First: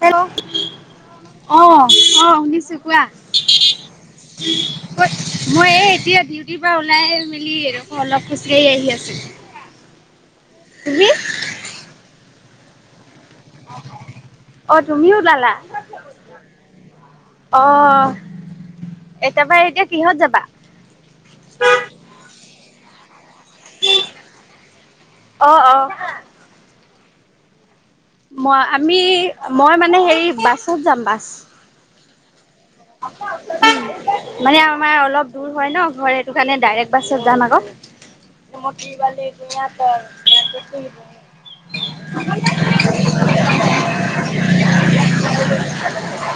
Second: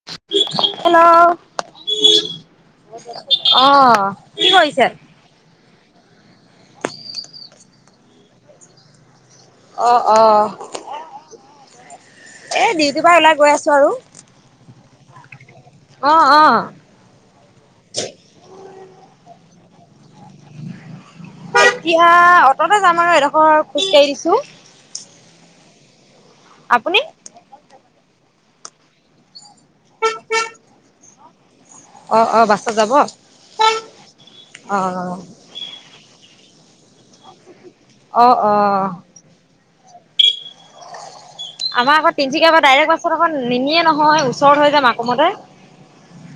Hello. Hello অ', অ' শুনিছোঁ কোৱা? অ কত মই এই এতিয়া ডিউটিৰপৰা ওলাই মেলিকৈ অলপ খোজকাঢ়ি আহি আছোঁ। অ', অ' এ, ডিউটোৰপা ওলাই গৈ আছো আৰু। অ' তুমিও ওলালা? অ অ অ' এতিাৰপা এতিয়া কিহত যাবা? এতিয়া অটতে যাম আৰু এডোখৰ খোজকাাঢ়ি দিছোঁ। অ', অ'। আপুনি? মই, আমি মই মানে হেৰি বাছত যাম বাছ। অ', অ' বাছ। উ, মানে আমাৰ অলপ দূৰ হয় ন' ঘৰে টো কাৰণে ডাইৰেক্ট বাছত যাম আকৌ। অ অ [unintelligible] আমাৰ আকৌ তিনিচুকীয়পৰা ডাইৰেক্ট বাছত আকৌ নিমিয়ে নহয়, ওচৰত হৈ যাম আকৌ মতে।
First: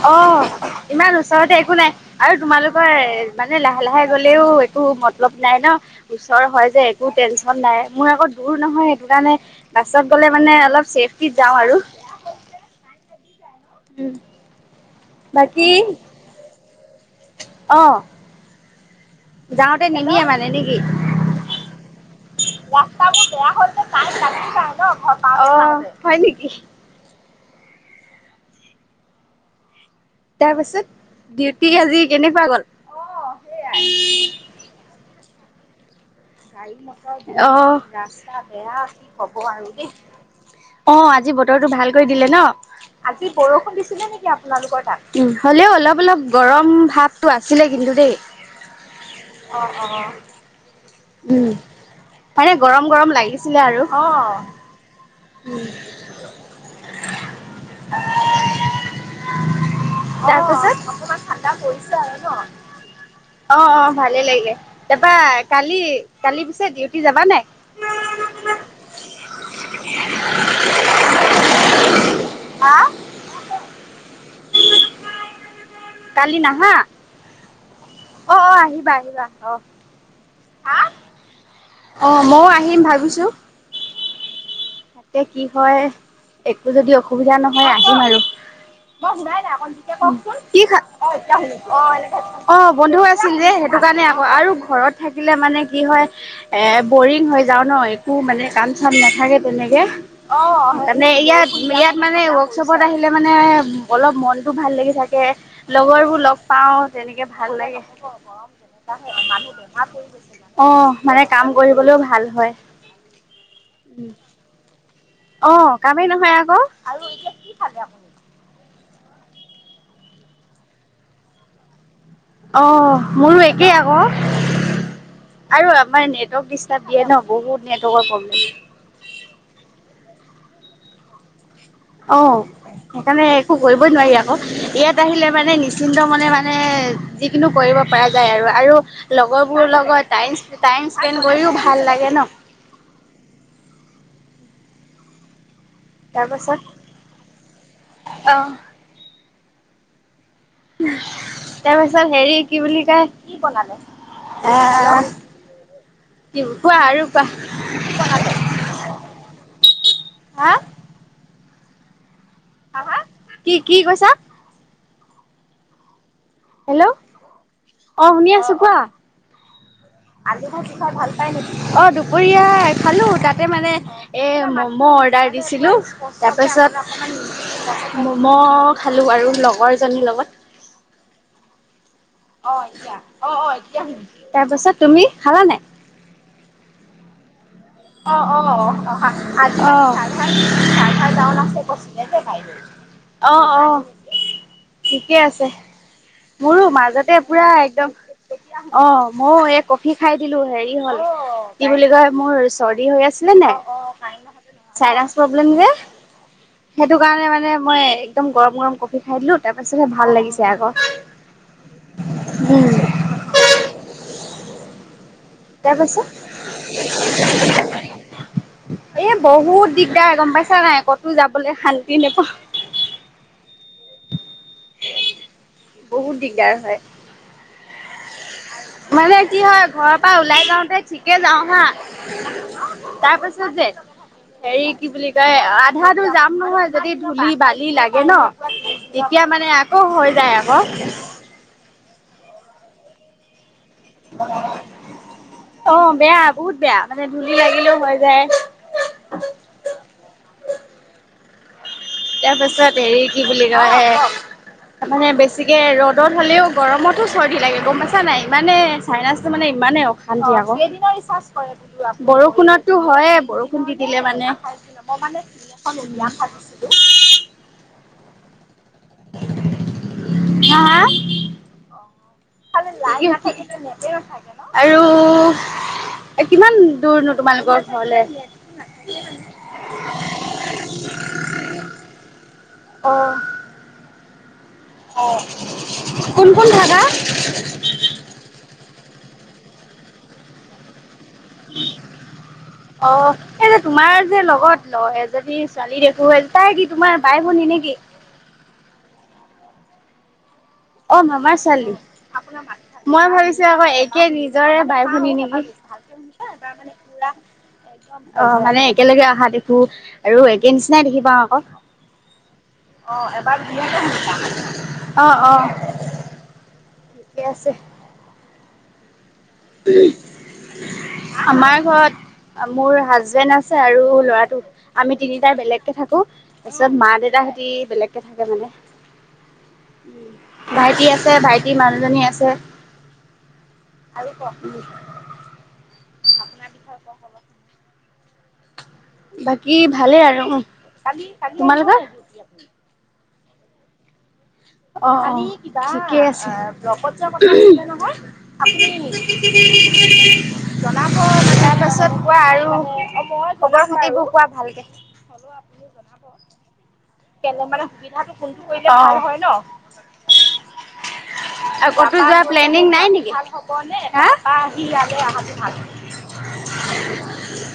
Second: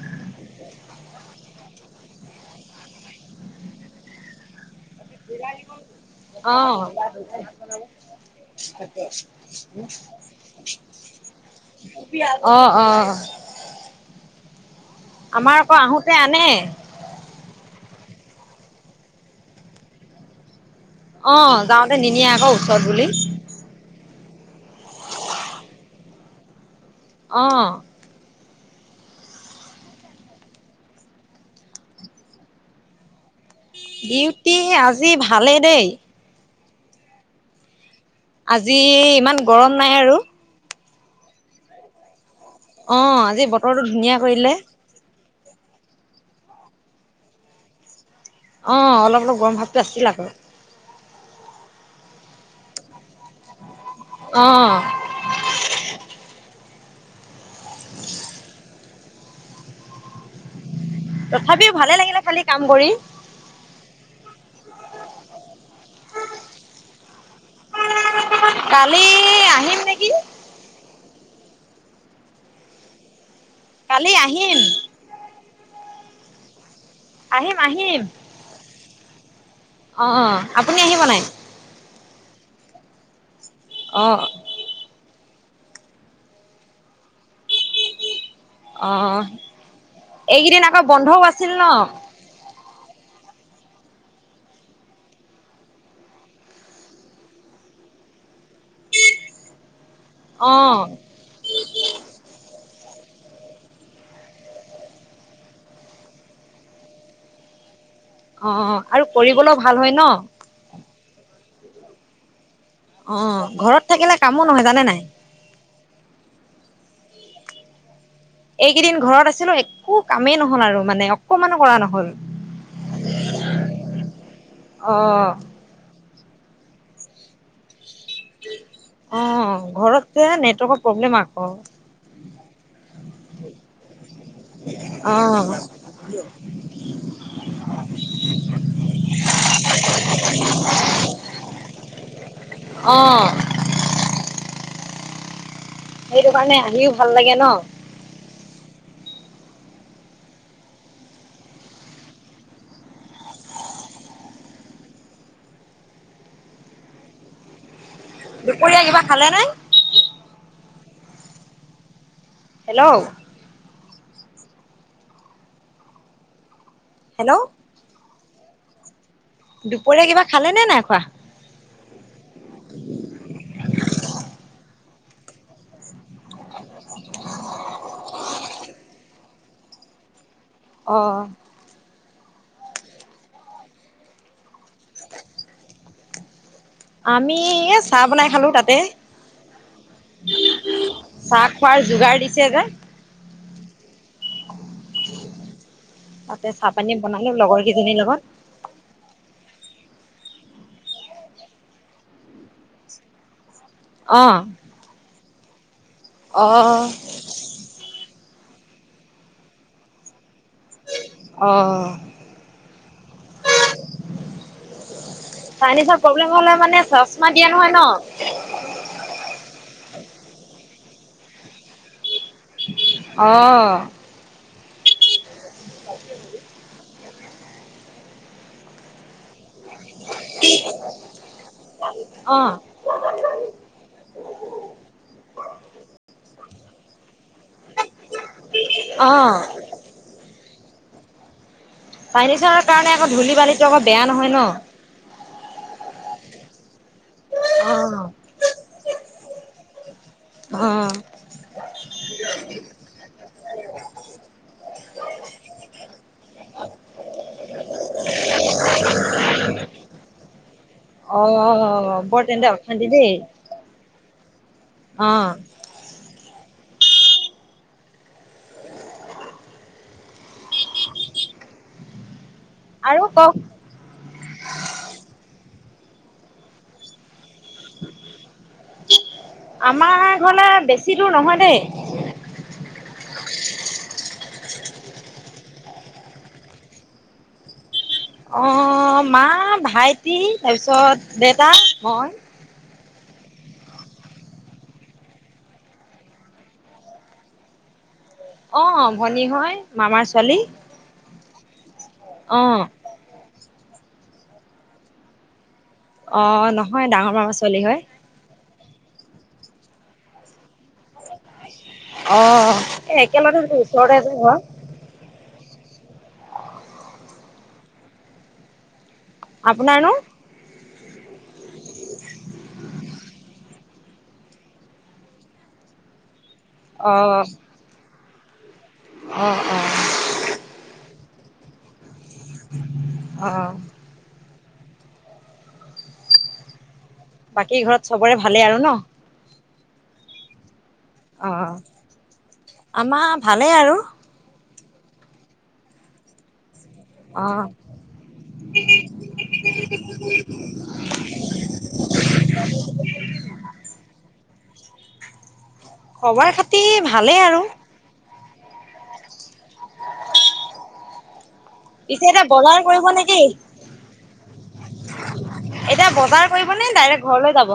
অ'। ইমান ওচৰতে একো নাই আৰু তোমালোকৰ এ, মানে লাহে লাহে গলেও একো মতলব নাই ন'? ওচৰ অ হয় যে একো টেনচন নাই, মোৰ আকৌ দূৰ নহয় সেইটো কাৰণে বাছত গ'লে মানে অলপ ছেফ অ', অ'। উম। আমাৰ বাকী আকৌ আহোঁতে আনে। অ'। যাওঁতে নিদিয়ে মানে নেকি? অ' যাওঁতে নিনিয়ে আকৌ ওচৰত বুলি। [unintelligible] অ' হয় নেকি? অ'। তাৰপাছত, ডিউটিক আজি কেনেকুৱা গ'ল? ডিউটি আজি ভালে দেই। গাড়ী মটৰ বেয়া, অ' ৰাস্তা আজি বেয়া কি ইমান ক'ব আৰু গৰম নাই আৰু দেহ। অ' আজি বতৰটো ভাল কৰি দিলে ন'? অ আজি বৰষুণ বতৰটো দিছিলে ধুনীয়া নেকি কৰিলে আপোনালোকৰ তাত? উ, হ'লেও অলপ অলপ গৰম ভাৱটো আছিলে কিন্তু দেই। অ' অলপ অলপ গৰম ভাৱটো আছিল আকৌ। উম, মানে গৰম গৰম লাগিছিলে আৰু। অ'। উম। তাৰপাছত? অকমান ঠাণ্ডা তথাপিও পৰিছে ভালে আৰু লাগিলে খালি ন'? কাম কৰি অ', অ' ভালেই লাগে। তাৰপা কালি, কালি পিছে ডিউটি যাবা নাই? কালি আহিম নেকি। হা? কালি আহিম। কালি নাহা? আহিম আহিম অ', অ' আহিবা, আহিবা। অ'। অ', অ'। আপুনি আহিব নাই? অ' ময়ো আহিম ভাবিছোঁ। অ'। তাতে কি হয় একো যদি অসুবিধা নহ মই আহিমবাৰু। অ ক'ক মই শুনাই নাই অকন জোকে কওঁকচোন কি এইকেইদিন খা আকৌ অ, বন্ধও এতিয়া আছিল ন শুনিছোঁ অ, এতিয়া অ বন্ধু আছিল যে সেইটো কাণে আক', আৰু ঘৰত থাকিলে মানে কি হয় এ বৰিং হৈ যাওঁ ন'একো মানে কাম চাম নাথাকে। তেনেকে অ, মানে ইয়াত ইয়াত মানে ৱৰ্কশ্বপত আহিলে মানে অলপ মনটো ভাল লাগি থাকে, লগৰ বোৰ লগ পাওঁ, তেনেকে ভাল লাগে। অ' আৰু কৰিবলৈ ভাল হয় ন? অ মানে কাম কৰিবলৈও ভাল হয়। অ'ঘৰত থাকিলে কামো নহয় জানে নাই? অ কামেই নহয় আকৌ, আৰু এতিয়া কি খালে আপুনি? এইকিদিন ঘৰত আছিলোঁ, একো কামেই নহ'ল আৰু মানে অকমানো কৰা নহ'ল। অ, মোৰো একে আকৌ, অ আৰু আব্বাৰ নেট ডিষ্টাব দিয়ে ন? বহুত নেট অ', ঘৰত যে নেটৱৰ্কৰ প্ৰব্লেম আকৌ অ। সেইকাৰণে একো কৰিবই নোৱাৰি আকৌ, ইয়াত আহিলে অ', মানে নিশ্চিন্ত মনে মানে যিকিনো কৰিব পাৰা যায় আৰু, আৰু লগৰ বোৰ লগত টাইম স্পে টাইম স্পেন কৰিও ভাল লাগে ন? অ'। সেইটো তাৰপাছত কাৰণে আহিও ভাল লাগে ন? অ', তাৰপিছত হেৰি কি বুলি কয় কি বনালে? আহ কি কোৱা আৰু কোৱা। দুপৰীয়া কিবা খালেনে? হা হা হেল্ল', কি কি কৈছা হেল্লো' হেল্লো' অ শুনি আছো কোৱা কিবা আজি খালে নে খালটো নাই চাই খোৱা? ভাল পায় নেকি অ দুপৰীয়া খালো তাতে মানে এ মম' অৰ্ডাৰ দিছিলো তাৰ পিছত মম' খালো আৰু লগৰজনীৰ লগত অঁ অ অ তাৰপাছত তুমি খালা নাই আমি এই চাহ অ বনাই অ খালো অ তাতে। চাহ খোৱাৰ যোগাৰ দিছে যে অ [unintelligible] অ অ ঠিকে আছে তাতে মোৰো চাহ পানী মাজতে বনালো পুৰা লগৰ কেইজনীৰ লগত। একদমতিয়া অ মই এক কফি খাই দিলো হেৰি হ'ল কি বুলি কয় মোৰ চৰ্দি হৈ আছিলে নে অহ সেইটো কাৰণে মানে মই একদম গৰম গৰম কফি খাই দিলো তাৰ পিছতহে ভাল লাগিছে আকৌ অ', উম চাইনিজৰ তাৰপাছত প্ৰব্লেম হলে মানে চশমা দিয়া নহয় ন এ বহুত দিগদাৰ গম পাইছা নাই ক'তো যাবলৈ শান্তি নেপাও অহ বহুত দিগদাৰ হয় মানে কি হয় ঘৰৰ পৰা ওলাই যাওঁতে ঠিকে যাওঁ হা অ', তাৰ পাছত যে হেৰি কি বুলি কয় আধা দূৰ যাম নহয় যদি ধূলি বালি লাগে ন তেতিয়া অ', মানে আকৌ হৈ যায় আকৌ পান নিচনৰ কাৰণে আকৌ ধূলি বালীটো আকৌ বেয়া নহয় ন অ বেয়া বহুত বেয়া মানে ধুলি লাগিলেও হৈ অ', যায় অহ তাৰ পাছত হেৰি কি বুলি কয় হে তাৰমানে বেছিকে ৰ'দত হ'লেও গৰমতো চৰ্দি লাগে গম পাইছা নাই, ইমানে চাইনাচটো মানে ইমানে, অশান্তি অ', বৰ তেন্তে বৰষুণতো অশান্তি দেই হয়ে, বৰষুণ দি দিলে অ', মানেই [unintelligible] হা, হা? [unintelligible] আৰু কওক আৰু কিমান দূৰ নো তোমালোকৰ ঘৰলে? আমাৰ ঘৰলে, বেছি দূৰ নহয়, দেই। অ', কোন কোন থাকা? অ মা, ভাইটি, তাৰপিছত দেউতা, মই। অ' এই যে, তোমাৰ যে লগত এজনী ছোৱালী দেখোঁ, তাই কি তোমাৰ বাই-ভনী নেকি? অ', ভনী হয়, মামাৰ ছোৱালী। অ', মামাৰ ছোৱালী, অ', মই ভাবিছো আকৌ একেই নিজৰে বাই-ভনি নেকি। অ', নহয় হয় ডাঙৰ মামাৰ ছোৱালী হয় [unintelligible] একেলগে অহা দেখো, আৰু একে নিচিনাই দেখি পাওঁ আকৌ। অ', এই একেলগতে ওচৰতে যে ঘৰ [unintelligible] অ অ। ঠিকে আছে। আপোনাৰ ন আমাৰ ঘৰত মোৰ হাজবেণ্ড আছে আৰু ল'ৰাটো আমি তিনিটাই বেলেগকে থাকো। তাৰপিছত অ', মা-দেউতাহঁতি বেলেগকে থাকে মানে। অ অ। ভাইটি আছে, ভাইটিৰ মানুহজনী আছে অ', আৰু [unintelligible] বাকী ঘৰত চবৰে ভালেই আৰু ন? বাকী ভালেই আৰু। অ', তোমালোকৰ? আমাৰ ভালেই আৰু। অ অ ঠিকে আছে। লগত যোৱাৰ কথা অ', নে নহয়, আপুনি জনাব ত পাছত কোৱা আৰু খবৰ-খাতিৰবোৰ কোৱা ভালকে। খবাৰ-খাতি ভালেই আৰু। হয় ন। কতো পিছে এতিয়া যোৱাৰ বজাৰ প্লেনিং কৰিব নাই নেকি? [unintelligible] থাকিবনে ডাইৰেক ঘৰলৈ যাব।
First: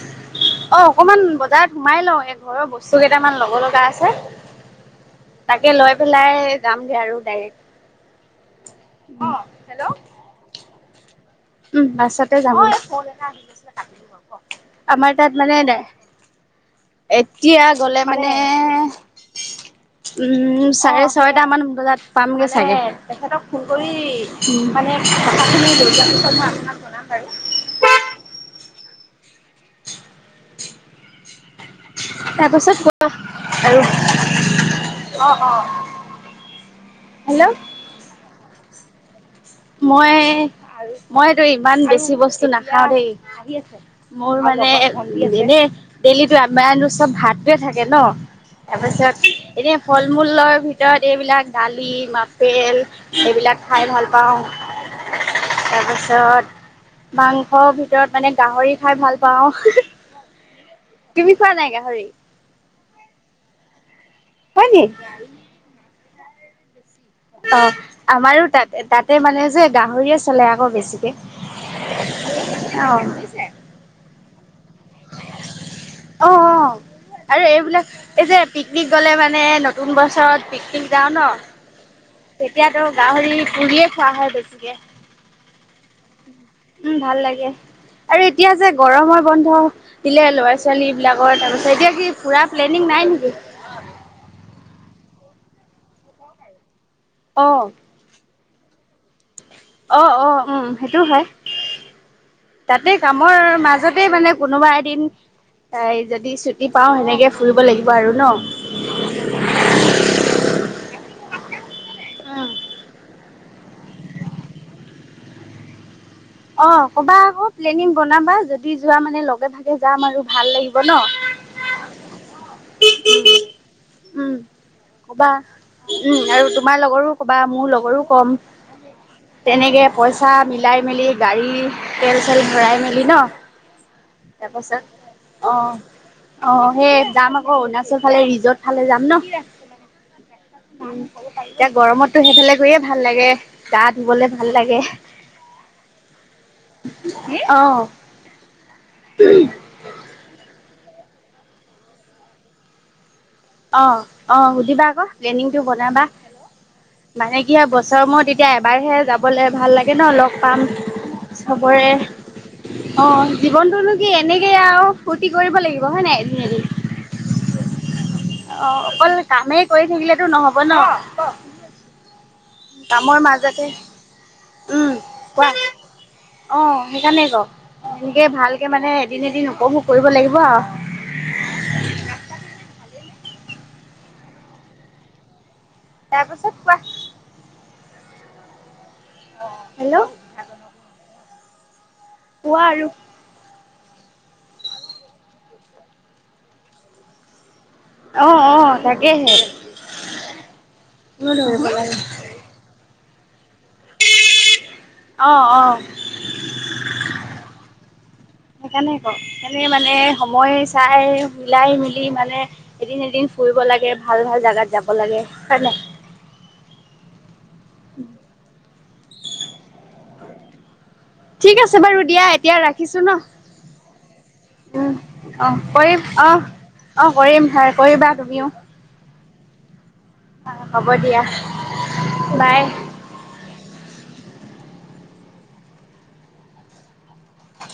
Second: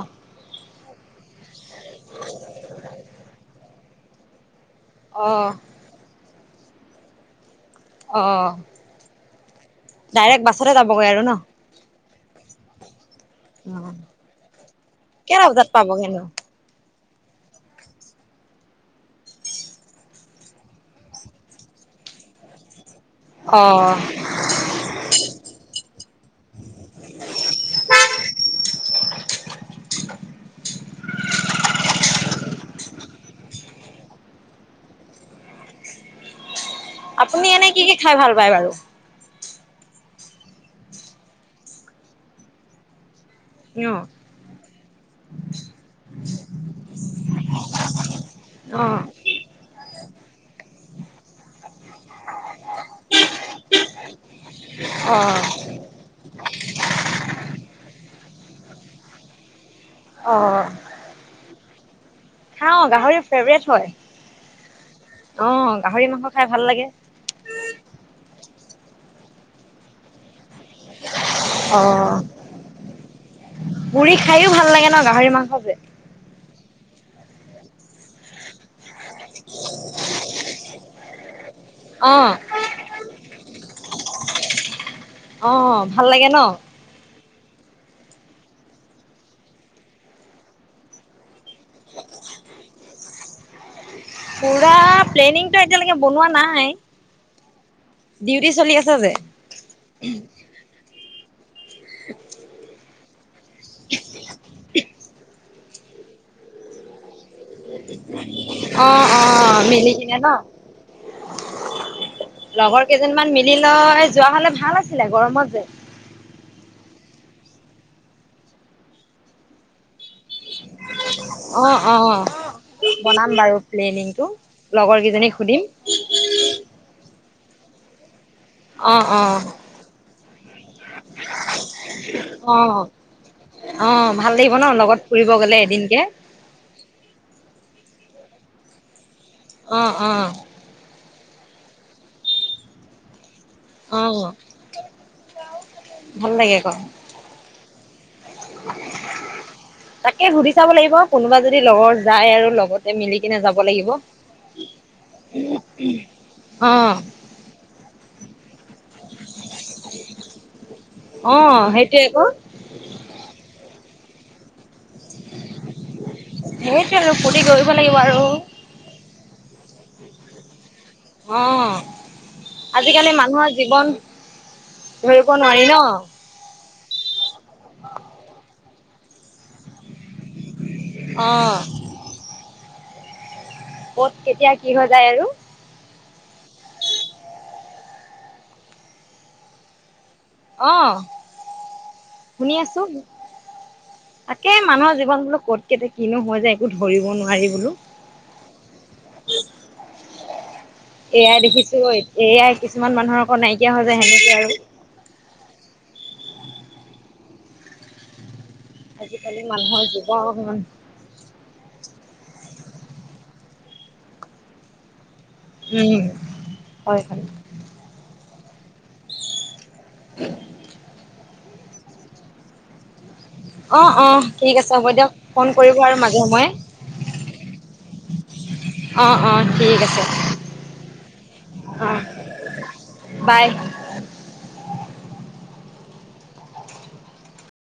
অ অকমান বজাৰত সোমাই লওঁ, এই ঘৰৰ বস্তু কেইটামান ল'ব লগা আছে। অ', তাকে লৈ পেলাই যামগে আৰু ডাইৰেক্ট। অ ডাইৰেক্ট বাছতে যাবগৈ আৰু ন। উম বাছতে যাম। অ', আমাৰ তাত কেইটা মানে বজাত নাই। পাবগৈনো? এতিয়া গ'লে মানে উম চাৰে ছয়টামান বজাত পামগে চাগে। তেখেতক ফোন কৰি অ', মানে [unintelligible] লৈ [unintelligible] [inaudible] তাৰপাছত কোৱা আৰু, অ অ। আপুনি এনে কি কি খাই ভাল পায় বাৰু? মই মইটো ইমান বেছি বস্তু নাখাও দেই। অ', [unintelligible] মোৰ মানে ডেইলি আমাৰ চব ভাতোৱে থাকে ন। তাৰ অ', পিছত এনে ফল-মূল লৈ ভিতৰত ভিতৰত এইবিলাক দালি, আপেল এইবিলাক ও তাৰপিছত অ', মাংস ভিতৰত মানে গাহৰি খাই ভাল পাও অ', তুমি চোৱা নাই গাহৰি অ', গাহৰি ফেভট হয় হয় নি? অ গাহৰি মাংস খাই ভাল লাগে অ', আমাৰো তাতে তাতে মানে যে গাহৰিয়ে চলে আকৌ বেছি অ', অ পুৰি খাইও ভাল লাগে ন গাহৰি মাংস যে অ', ৰু এইবিলাক এই যে পিকনিক গ'লে মানে নতুন বছৰত পিকনিক যাওঁ ন অ', তেতিয়াতো গাহৰি পুৰিয়ে খোৱা হয় বেছিকে অ', ভাল লাগে ন এয়, আৰু এতিয়া যে গৰমৰ বন্ধ দিলে ল'ৰা ছোৱালী বিলাকৰ তাৰ পিছত এতিয়া কি ফুৰা প্লেনিং নাই নেকি? পুৰা প্লেনিংটো এতিয়ালৈকে বনোৱা নাই আহ, ডিউটি চলি আছে যে অ', উম সেইটো হয় [inaudible] গোটেই কামৰ মাজতে মানে কোনোবা এদিন এ যদি ছুটি পাও সেনেকে ফুৰিব লাগিব আৰু ন অ', মিলি কিনে ন উম লগৰ কেইজনমান মিলি লয় যোৱা হলে ভাল আছিলে গৰমত যে অ', বা আকৌ প্লেনিং বনাবা যদি যোৱা মানে লগে ভাগে যাম আৰু ভাল লাগিব ন অ', অ', বনাম বাৰু প্লেনিংটো উম লগৰ কেইজনীক সুধিম ক বা মোৰ লগৰো কম অ', চা মিলাই মেলি গাড়ী তেল চেল অ ভৰাই মেলি ন অ ভাল লাগিব ন লগত ফুৰিব তাৰপাছত গ'লে এদিনকে অ', সেই যাম আকৌ অৰুণাচল পিছফালে ৰিজৰ্ট ফালে যাম ন অ', এতিয়া গৰমতো সেইফালে গৈয়ে ভাল লাগে গা অ ধুবলে ভাল লাগে ভাল লাগে আকৌ অ', তাকে সুধি চাব লাগিব কোনোবা যদি লগৰ যায় আৰু লগতে মিলি কিনে যাব লাগিব অ', সুধিবা আকৌ প্নিং টো বনাবা অ মানে কি বছৰ মূৰত এতিয়া এবাৰহে যাবলে ভাল লাগে ন লগ পাম অ চবৰে সেইটোৱে আকৌ অ', জীৱনতনো কি এনেকে আৰু ফূৰ্তি কৰিব লাগিব হয়ে নাই এদিন সেইটোৱে আৰু ফূৰ্তি কৰিব এদিন লাগিব আৰু অ', অকল কামেই কৰি থাকিলেতো নহব ন অ আজিকালি কামৰ মানুহৰ মাজতে জীৱন উম ধৰিব কোৱা নোৱাৰি ন অ', সেইকাৰণে ক এনেকে ভালকে মানে এদিন এদিন উপভোগ কৰিব লাগিব আৰু অ', ক, ত কেতিয়া কি হৈ যায় আৰু তাৰপিছত কুৱা? অ', হেল্ল' অ', শুনি কোৱা আছো আৰু তাকে মানুহৰ জীৱন বোলো ক'ত কেনে কিনো হয় যে একো ধৰিব নোৱাৰি বোলো অ অ তাকেহে কোনো এয়াই ধৰিব দেখিছো এয়াই কিছুমান মানুহৰ অন নাইকিয়া হৈ যায় সেনেকৈ আৰু অ', সেইকাৰণে কৰ আজিকালি সনে মানুহৰ মানে জীৱন সময় চাই মিলাই মিলি। মানে এদিন এদিন ফুৰিব লাগে ভাল ভাল জাগাত যাব লাগে। হয় নাই উম, হয়, হয়। [unintelligible] ঠিক আছে বাৰু দিয়া এতিয়া ৰাখিছো ন। অ' অ' ঠিক আছে হ'ব উম দিয়ক ফোন অ কৰিব আৰু কৰিম মাজে অ সময়ে। অ' কৰিম ভাই কৰিবা তুমিও। অ অ' ঠিক আছে। অ' হ'ব দিয়া অ বাই। বাই